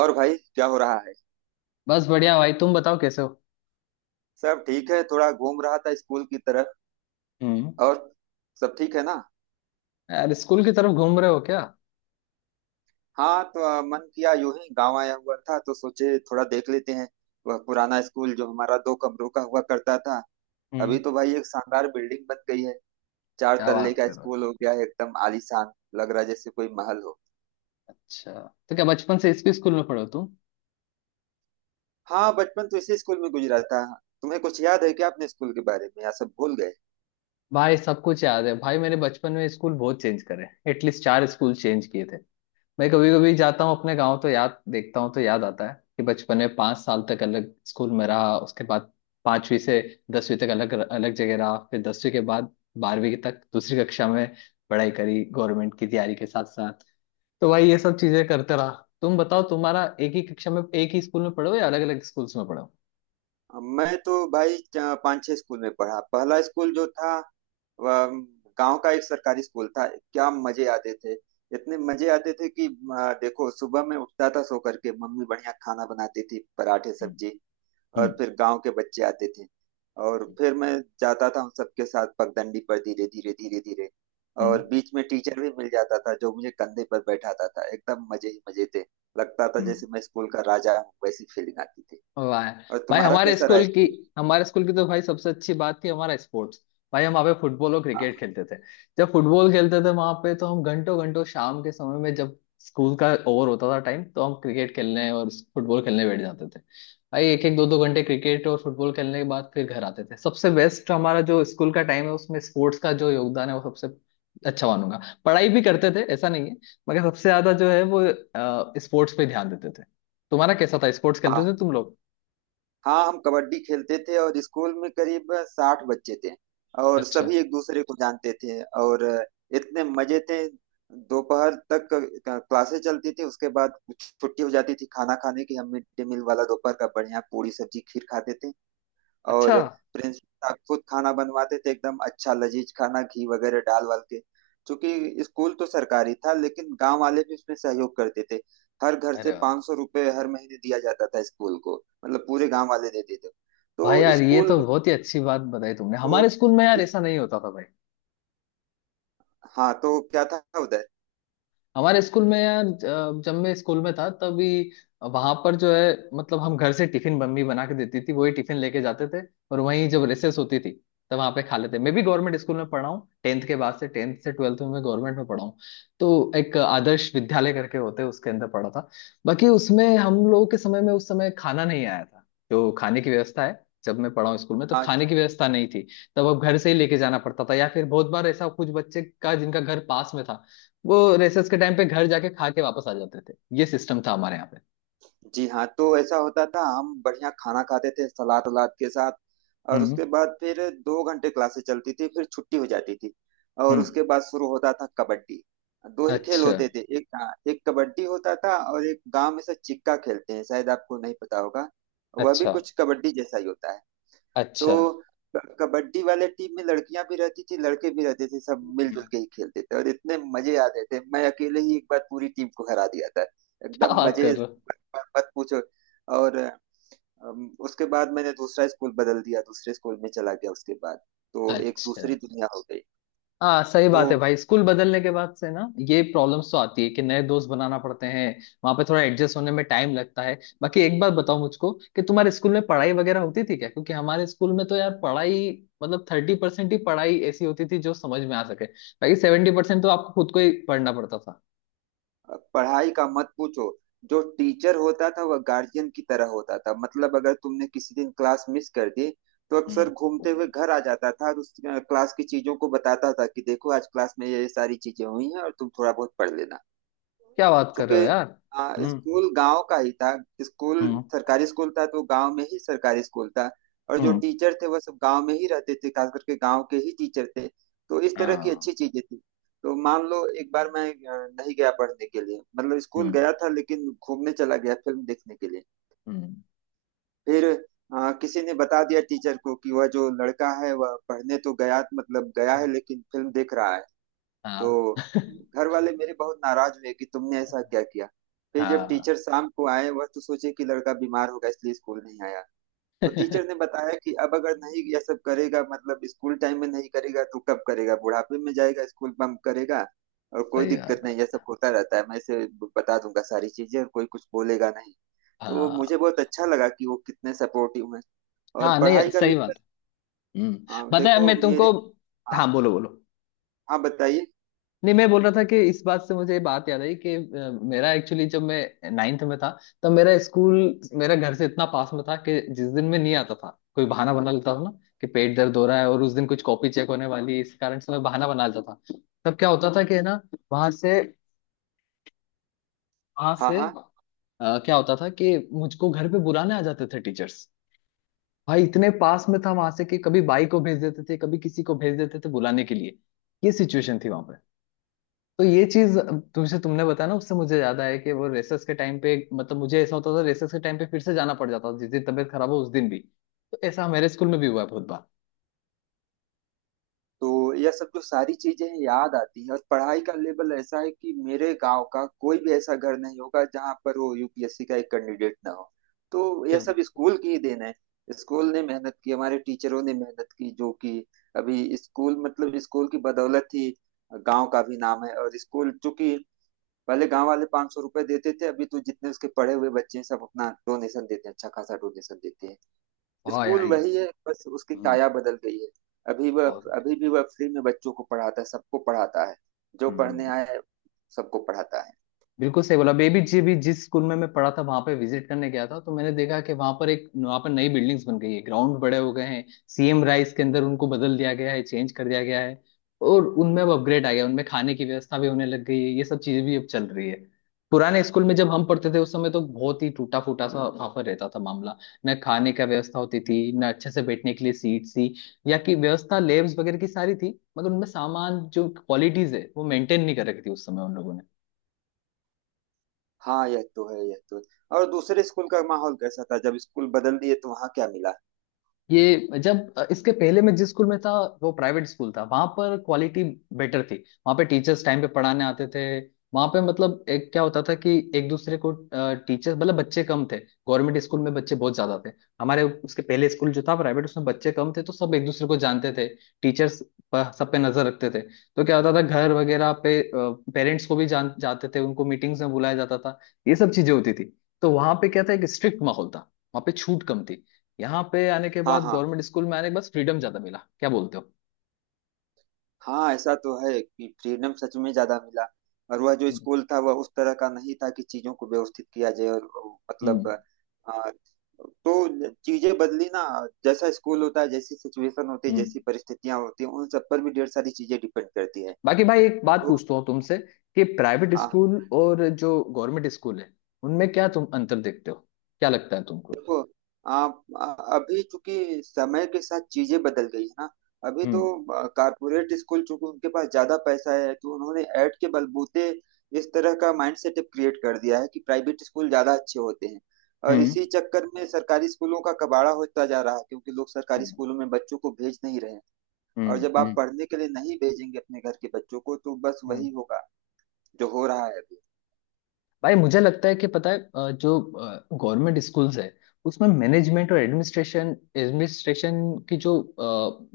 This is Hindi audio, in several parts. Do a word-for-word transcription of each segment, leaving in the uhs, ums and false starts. और भाई, क्या हो रहा है। बस बढ़िया भाई। तुम बताओ कैसे हो। सब ठीक है, थोड़ा घूम रहा था स्कूल की तरफ। हम्म। और सब ठीक है ना। यार स्कूल की तरफ घूम रहे हो क्या? हाँ, तो अ, मन किया, यूं ही गांव आया हुआ था तो सोचे थोड़ा देख लेते हैं। वह पुराना स्कूल जो हमारा दो कमरों का हुआ करता था, अभी हम्म। तो भाई एक शानदार बिल्डिंग बन गई है। चार क्या तल्ले बात का कर रहे हो। स्कूल हो गया है, एकदम आलीशान। लग रहा है जैसे कोई महल हो। अच्छा। तो क्या बचपन से इसी स्कूल में पढ़े हो तुम? हाँ, बचपन तो इसी स्कूल में गुजरा था। तुम्हें कुछ याद है क्या अपने स्कूल के बारे में, या सब भूल गए। भाई सब कुछ याद है। भाई मेरे बचपन में स्कूल बहुत चेंज करे, एटलीस्ट चार स्कूल चेंज किए थे। मैं कभी कभी जाता हूँ अपने गाँव, तो याद देखता हूँ तो याद आता है कि बचपन में पाँच साल तक अलग स्कूल में रहा, उसके बाद पांचवी से दसवीं तक अलग अलग जगह रहा, फिर दसवीं के बाद बारहवीं तक दूसरी कक्षा में पढ़ाई करी, गवर्नमेंट की तैयारी के साथ साथ। तो भाई ये सब चीजें करते रहा। तुम बताओ तुम्हारा एक ही कक्षा में एक ही स्कूल में पढ़े हो या अलग अलग स्कूल्स में पढ़े हो? अब मैं तो भाई च- पाँच छह स्कूल में पढ़ा। पहला स्कूल जो था, वह गांव का एक सरकारी स्कूल था। क्या मजे आते थे। इतने मजे आते थे कि आ, देखो, सुबह में उठता था, सो करके मम्मी बढ़िया खाना बनाती थी, पराठे हम्म, सब्जी। हम्म। और फिर गांव के बच्चे आते थे, और फिर मैं जाता था उन सबके साथ पगडंडी पर, धीरे धीरे धीरे धीरे। हम्म, और बीच में टीचर भी मिल जाता था जो मुझे कंधे पर बैठाता था, एकदम मजे ही मजे थे। लगता था हम्म। जैसे मैं स्कूल का राजा हूँ, वैसी फीलिंग आती थी। वाह। और भाई तुम्हारा हमारे कैसा रहा। स्कूल की हमारे स्कूल की तो भाई सबसे अच्छी बात थी हमारा स्पोर्ट्स। भाई हम वहाँ पे फुटबॉल और क्रिकेट खेलते थे। जब फुटबॉल खेलते थे वहां पे, तो हम घंटों घंटों शाम के समय में, जब स्कूल का ओवर होता था टाइम, तो हम क्रिकेट खेलने और फुटबॉल खेलने बैठ जाते थे। भाई एक एक दो दो घंटे क्रिकेट और फुटबॉल खेलने के बाद फिर घर आते थे। सबसे बेस्ट हमारा जो स्कूल का टाइम है उसमें स्पोर्ट्स का जो योगदान है वो सबसे अच्छा मानूंगा। पढ़ाई भी करते थे, ऐसा नहीं है, मगर सबसे ज्यादा जो है वो स्पोर्ट्स पे ध्यान देते थे। तुम्हारा कैसा था? स्पोर्ट्स खेलते वाह। थे तुम लोग? हाँ, हम कबड्डी खेलते थे और स्कूल में करीब साठ बच्चे थे, और अच्छा। सभी एक दूसरे को जानते थे। और इतने मजे थे। दोपहर तक क- क्लासें चलती थी, उसके बाद छुट्टी हो जाती थी खाना खाने की। हम मिड डे मील वाला दोपहर का बढ़िया पूरी सब्जी खीर खाते थे। अच्छा। और प्रिंसिपल साहब खुद खाना बनवाते थे, एकदम अच्छा लजीज खाना, घी वगैरह डाल वाल के। क्योंकि स्कूल तो सरकारी था, लेकिन गांव वाले भी उसमें सहयोग करते थे। हर घर अरे से वाह। पाँच सौ रुपये हर महीने दिया जाता था स्कूल को। मतलब पूरे गांव वाले देते थे भाई तो यार ये स्कूल। तो बहुत ही अच्छी बात बताई तुमने। तो हमारे स्कूल में यार ऐसा नहीं होता था भाई। हाँ, तो क्या था उधर। हमारे स्कूल में यार अ, जब मैं स्कूल में था तभी वहां पर जो है, मतलब हम घर से टिफिन मम्मी बना के देती थी, वही टिफिन लेके जाते थे। और वहीं जब रिसेस होती थी तब वहां पे खा लेते। मैं भी गवर्नमेंट स्कूल में पढ़ा हूँ, टेंथ के बाद से, टेंथ से ट्वेल्थ में मैं गवर्नमेंट में पढ़ा हूँ। तो एक आदर्श विद्यालय करके होते, उसके अंदर पढ़ा था। बाकी उसमें हम लोगों के समय में, उस समय खाना नहीं आया था। जो खाने की व्यवस्था है, जब मैं पढ़ा हूँ स्कूल में तब हाँ खाने की व्यवस्था नहीं थी। तब अब घर से ही लेके जाना पड़ता था, या फिर बहुत बार ऐसा कुछ बच्चे का जिनका घर पास में था, वो रेसेस के टाइम पे घर जाके खा के वापस आ जाते थे। ये सिस्टम था हमारे यहाँ पे। जी। हाँ, तो ऐसा होता था। हम बढ़िया खाना खाते थे, सलाद वलाद के साथ। और हम्म। उसके बाद फिर दो घंटे क्लासेस चलती थी, फिर छुट्टी हो जाती थी। और हम्म। उसके बाद शुरू होता था कबड्डी। दो ही खेल अच्छा। होते थे, एक एक कबड्डी होता था और एक गांव में से चिक्का खेलते हैं, शायद आपको नहीं पता होगा। वह भी अच्छा। कुछ कबड्डी जैसा ही होता है। तो अच्छा। क- कबड्डी वाले टीम में लड़कियां भी रहती थी, लड़के भी रहते थे, सब मिलजुल हम्म। के ही खेलते थे। और इतने मजे आते थे, मैं अकेले ही एक बार पूरी टीम को हरा दिया था। क्या एकदम बात मजे। कर रहे हो? मत मत पूछो। और अम, उसके बाद मैंने दूसरा स्कूल बदल दिया, दूसरे स्कूल में चला गया। उसके बाद तो एक अच्छा। दूसरी दुनिया हो गई। हाँ सही बात तो है भाई, स्कूल बदलने के बाद से ना ये प्रॉब्लम्स तो आती है कि नए दोस्त बनाना पड़ते हैं। वहां पे थोड़ा एडजस्ट होने में टाइम लगता है। बाकी एक बात बताओ मुझको कि तुम्हारे स्कूल में पढ़ाई वगैरह होती थी क्या? क्योंकि हमारे स्कूल में तो यार पढ़ाई, मतलब थर्टी परसेंट ही पढ़ाई ऐसी होती थी जो समझ में आ सके, बाकी सेवेंटी परसेंट तो आपको खुद को ही पढ़ना पड़ता था। पढ़ाई का मत पूछो। जो टीचर होता था वह गार्जियन की तरह होता था। मतलब अगर तुमने किसी दिन क्लास मिस कर दी, तो हम्म। अक्सर घूमते हुए घर आ जाता था और उस अ, क्लास की चीजों को बताता था कि देखो आज क्लास में ये ये सारी चीजें हुई हैं और तुम थोड़ा बहुत पढ़ लेना। क्या बात कर चूंकि रहे हो यार? आ, हम्म। स्कूल गांव का ही था। स्कूल हम्म। सरकारी स्कूल था, तो गांव में ही सरकारी स्कूल था। और जो हम्म। टीचर थे वह सब गांव में ही रहते थे, खास करके गांव के ही टीचर थे। तो इस तरह की हाँ। अच्छी चीजें थी। तो मान लो, एक बार मैं अ, नहीं गया पढ़ने के लिए, मतलब स्कूल हम्म। गया था लेकिन घूमने चला गया फिल्म देखने के लिए। हम्म। फिर अ, किसी ने बता दिया टीचर को कि वह जो लड़का है वह पढ़ने तो गया, मतलब गया है, हाँ। लेकिन फिल्म देख रहा है। तो हाँ। घर वाले मेरे बहुत नाराज हुए कि तुमने ऐसा क्या किया। फिर जब हाँ, टीचर शाम को आए, वह तो सोचे कि लड़का बीमार होगा इसलिए स्कूल नहीं आया। तो टीचर ने बताया कि अब अगर नहीं यह सब करेगा, मतलब स्कूल टाइम में नहीं करेगा, तो कब करेगा, बुढ़ापे में जाएगा स्कूल बंक करेगा। और कोई सही दिक्कत बात नहीं, यह है। सब होता रहता है, मैं इसे बता दूंगा सारी चीजें और कोई कुछ बोलेगा नहीं। तो मुझे बहुत हाँ। अच्छा लगा कि वो कितने सपोर्टिव हैं। और हाँ नहीं पढ़ाई का सही लेकर। बात है। हम्म हाँ, बताया देखो मैं तुमको। मेरे। हाँ हाँ, बोलो बोलो। हाँ, बताइए। नहीं मैं बोल रहा था कि इस बात से मुझे ये बात याद आई कि अ, मेरा एक्चुअली जब मैं नाइन्थ में था, तब मेरा स्कूल मेरा घर से इतना पास में था कि जिस दिन मैं नहीं आता था कोई बहाना बना लेता था ना, कि पेट दर्द हो रहा है और उस दिन कुछ कॉपी चेक होने वाली है, इस कारण से मैं बहाना बना लेता था। तब क्या होता था कि ना वहां से वहां हाँ से हाँ। अ, क्या होता था कि मुझको घर पे बुलाने आ जाते थे टीचर्स। भाई इतने पास में था वहां से कि कभी बाई को भेज देते थे, कभी किसी को भेज देते थे बुलाने के लिए। ये सिचुएशन थी वहां। तो ये चीज तुमसे तुमने बताया ना, उससे मुझे याद आया कि वो रेसेस के टाइम पे, मतलब मुझे ऐसा होता था रेसेस के टाइम पे फिर से जाना पड़ जाता था जिस दिन तबीयत खराब हो उस दिन भी। तो ऐसा मेरे स्कूल में भी हुआ है बहुत बार। तो यह सब जो सारी चीजें हैं, याद आती है। और पढ़ाई का लेवल ऐसा है कि मेरे गांव का कोई भी ऐसा घर नहीं होगा जहां पर वो यू पी एस सी का एक कैंडिडेट ना हो। तो यह क्या सब बात स्कूल की ही देन है। स्कूल ने मेहनत की, हमारे टीचरों ने मेहनत की, जो कि अभी स्कूल, मतलब स्कूल की बदौलत ही गांव का भी नाम है। और स्कूल, चूंकि पहले गांव वाले पांच सौ रुपए देते थे, अभी तो जितने उसके पढ़े हुए बच्चे हैं सब अपना डोनेशन देते हैं, अच्छा खासा डोनेशन देते हैं। है। हाँ स्कूल यार ये। वही है, बस उसकी हम्म। काया बदल गई है। अभी वह, बहुत बढ़िया। अभी भी वह फ्री में बच्चों को पढ़ाता है, सबको पढ़ाता है, जो पढ़ने हम्म। आए सबको पढ़ाता है। बिल्कुल सही बोला। बेबी जी भी जिस स्कूल में मैं पढ़ा था वहां पे विजिट करने गया था, तो मैंने देखा कि वहां पर एक वहां पर नई बिल्डिंग्स बन गई है, ग्राउंड बड़े हो गए हैं। सी एम राइस के अंदर उनको बदल दिया गया है, चेंज कर दिया गया है। और उनमें अब अपग्रेड आ गया, उनमें खाने की व्यवस्था भी होने लग गई है। ये सब चीजें भी अब चल रही है। पुराने स्कूल में जब हम पढ़ते थे उस समय तो बहुत ही टूटा फूटा सा वहां पर रहता था मामला। न खाने का व्यवस्था होती थी, न अच्छे से बैठने के लिए सीट थी। या कि व्यवस्था लेब्स वगैरह की सारी थी, मगर उनमें सामान जो क्वालिटीज है वो मेंटेन नहीं कर रखी थी उस समय उन लोगों ने। हाँ, यह तो है, यह तो है। और दूसरे स्कूल का माहौल कैसा था, जब स्कूल बदल दिए तो वहाँ क्या मिला। ये, जब इसके पहले मैं जिस स्कूल में था वो प्राइवेट स्कूल था, वहां पर क्वालिटी बेटर थी। वहां पे टीचर्स टाइम पे पढ़ाने आते थे। वहां पे मतलब एक क्या होता था कि एक दूसरे को टीचर्स, मतलब बच्चे कम थे, गवर्नमेंट स्कूल में बच्चे बहुत ज्यादा थे। हमारे उसके पहले स्कूल जो था प्राइवेट, उसमें बच्चे कम थे तो सब एक दूसरे को जानते थे। टीचर्स सब पे नजर रखते थे, तो क्या होता था घर वगैरह पे पेरेंट्स को भी जान जाते थे, उनको मीटिंग्स में बुलाया जाता था, ये सब चीजें होती थी। तो वहां पे क्या था, एक स्ट्रिक्ट माहौल था। वहां पे छूट कम थी। यहाँ पे आने के हाँ बाद, हाँ। गवर्नमेंट स्कूल में आने के बाद फ्रीडम ज्यादा मिला। क्या बोलते हो? हाँ, ऐसा तो है कि फ्रीडम सच में ज्यादा मिला। और वह जो हम्म। स्कूल था वह उस तरह का नहीं था कि चीजों को व्यवस्थित किया जाए और, मतलब हम्म। आ, तो चीजें बदली ना। जैसा स्कूल होता है, जैसी सिचुएशन होती है, हम्म। जैसी परिस्थितियां होती हैं, उन सब पर भी ढेर सारी चीजें डिपेंड करती है। बाकी भाई एक बात तो पूछता हूँ तुमसे कि प्राइवेट हाँ, स्कूल और जो गवर्नमेंट स्कूल है उनमें क्या तुम अंतर देखते हो? क्या लगता है तुमको? देखो, आप अ- अभी, चूंकि समय के साथ चीजें बदल गई है ना, अभी तो हम्म। कारपोरेट स्कूल, चूंकि उनके पास ज्यादा पैसा है, तो उन्होंने ऐड के बलबूते इस तरह का माइंडसेट क्रिएट कर दिया है कि प्राइवेट स्कूल ज्यादा अच्छे होते हैं। और हम्म। इसी चक्कर में सरकारी स्कूलों का कबाड़ा होता जा रहा है, क्योंकि लोग सरकारी हम्म। स्कूलों में बच्चों को भेज नहीं रहे हैं। और हम्म। जब आप हम्म। पढ़ने के लिए नहीं भेजेंगे अपने घर के बच्चों को, तो बस हम्म। वही होगा जो हो रहा है अभी। भाई मुझे लगता है कि पता है, अ, जो गवर्नमेंट स्कूल्स है उसमें मैनेजमेंट और एडमिनिस्ट्रेशन, एडमिनिस्ट्रेशन की जो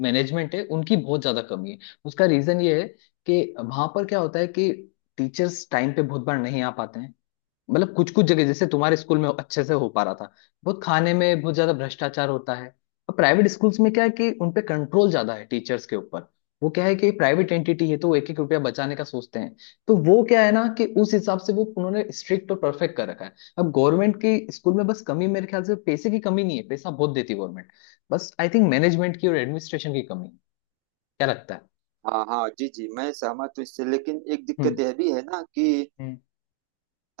मैनेजमेंट है उनकी बहुत ज्यादा कमी है। उसका रीजन ये है कि वहां पर क्या होता है कि टीचर्स टाइम पे बहुत बार नहीं आ पाते हैं। मतलब कुछ कुछ जगह जैसे तुम्हारे स्कूल में अच्छे से हो पा रहा था, बहुत खाने में बहुत ज्यादा भ्रष्टाचार होता है। और प्राइवेट स्कूल्स में क्या है कि उनपे कंट्रोल ज्यादा है टीचर्स के ऊपर। वो क्या है कि प्राइवेट एंटिटी है, तो वो एक एक रुपया बचाने का सोचते हैं। तो वो क्या है ना कि उस हिसाब से वो उन्होंने स्ट्रिक्ट और परफेक्ट कर रखा है। अब गवर्नमेंट की स्कूल में बस कमी मेरे ख्याल से पैसे की कमी नहीं है, पैसा बहुत देती है गवर्नमेंट। बस आई थिंक मैनेजमेंट की और एडमिनिस्ट्रेशन की कमी है। क्या लगता है? हाँ हाँ, जी जी, मैं सहमत हूँ इससे। लेकिन एक दिक्कत हम्म। यह भी है ना कि हम्म।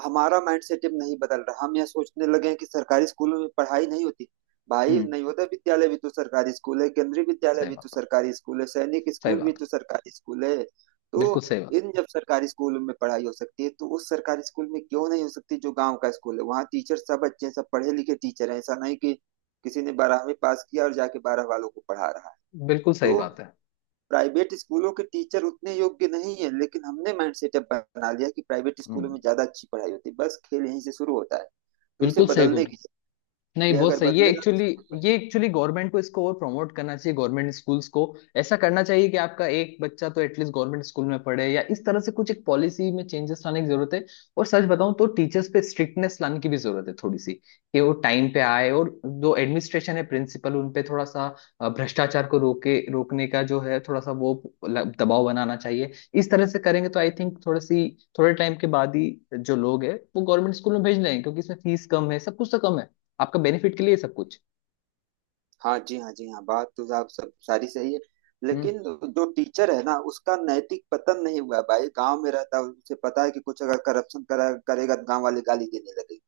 हमारा माइंड सेट अब नहीं बदल रहा। हम यह सोचने लगे हैं कि सरकारी स्कूलों में पढ़ाई नहीं होती। भाई, हम्म। नवोदय विद्यालय भी तो सरकारी स्कूल है, केंद्रीय विद्यालय सही भी तो बात। सरकारी स्कूल है, सैनिक सही स्कूल भी बात। तो सरकारी स्कूल है। तो बिल्कुल सही बात। इन जब सरकारी स्कूलों में पढ़ाई हो सकती है, तो उस सरकारी स्कूल में क्यों नहीं हो सकती जो गांव का स्कूल है। वहाँ टीचर सब अच्छे हैं, सब पढ़े लिखे टीचर हैं। ऐसा नहीं कि किसी ने बारहवीं पास किया और जाके बारह वालों को पढ़ा रहा है। बिल्कुल सही तो बात है। प्राइवेट स्कूलों के टीचर उतने योग्य नहीं है, लेकिन हमने माइंड सेटअप बना लिया कि प्राइवेट स्कूलों हम्म। में ज्यादा अच्छी पढ़ाई होती है। बस खेल यहीं से शुरू होता है। तो इसे बिल्कुल सही बोल बदलने रहे। की जरूरत नहीं है। बहुत अगर सही, ये बदलेगा तो एक्चुअली सब कुछ ये बदलेगा। एक्चुअली गवर्नमेंट को इसको और प्रमोट करना चाहिए गवर्नमेंट स्कूल्स को। ऐसा करना चाहिए कि आपका एक बच्चा तो एटलीस्ट गवर्नमेंट स्कूल में पढ़े, या इस तरह से कुछ एक पॉलिसी में चेंजेस लाने की जरूरत है। और सच बताऊं तो टीचर्स पे स्ट्रिक्टनेस लाने की भी जरूरत है थोड़ी सी, कि वो टाइम पे आए, और जो एडमिनिस्ट्रेशन है प्रिंसिपल उन पे थोड़ा सा अ, भ्रष्टाचार को रोके रोकने का जो है थोड़ा सा वो ल- दबाव बनाना चाहिए। इस तरह से करेंगे तो आई थिंक, थोड़ी सी, थोड़े टाइम के बाद ही जो लोग है वो गवर्नमेंट स्कूल में भेज लेंगे, क्योंकि इसमें फीस कम है, सब कुछ तो कम है। आपका बेनिफिट के लिए सब कुछ। हाँ जी, हाँ जी, हाँ, बात तो आप सब सारी सही है। हम्म। लेकिन जो टीचर है ना, उसका नैतिक पतन नहीं हुआ है। भाई गांव में रहता है, उसे पता है कि कुछ अगर करप्शन करा करेगा तो गांव वाले गाली देने लगेंगे।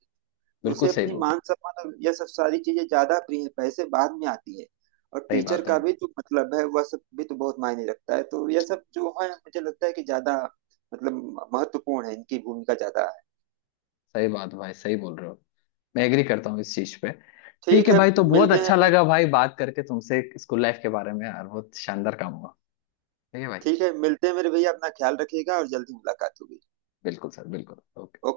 तो बिल्कुल उसे सही अपनी बोल रहे हो। मान सम्मान और यह सब सारी चीजें ज्यादा प्रिय, पैसे बाद में आती है। और सही टीचर बात है। का भी जो मतलब है वह सब भी तो बहुत मायने रखता है। तो यह सब जो है, मुझे लगता है कि ज्यादा, मतलब महत्वपूर्ण है, इनकी भूमिका ज्यादा है। सही बात भाई, सही बोल रहे हो। मैं एग्री करता हूँ इस चीज पे। ठीक ठीक है है, भाई, तो बहुत मिलते हैं अच्छा फिर। लगा भाई बात करके तुमसे स्कूल लाइफ के बारे में, यार बहुत शानदार काम हुआ। ठीक है भाई। ठीक है, मिलते हैं मेरे भैया, अपना ख्याल रखिएगा और जल्दी मुलाकात होगी। बिल्कुल सर, बिल्कुल। ओके। ओके।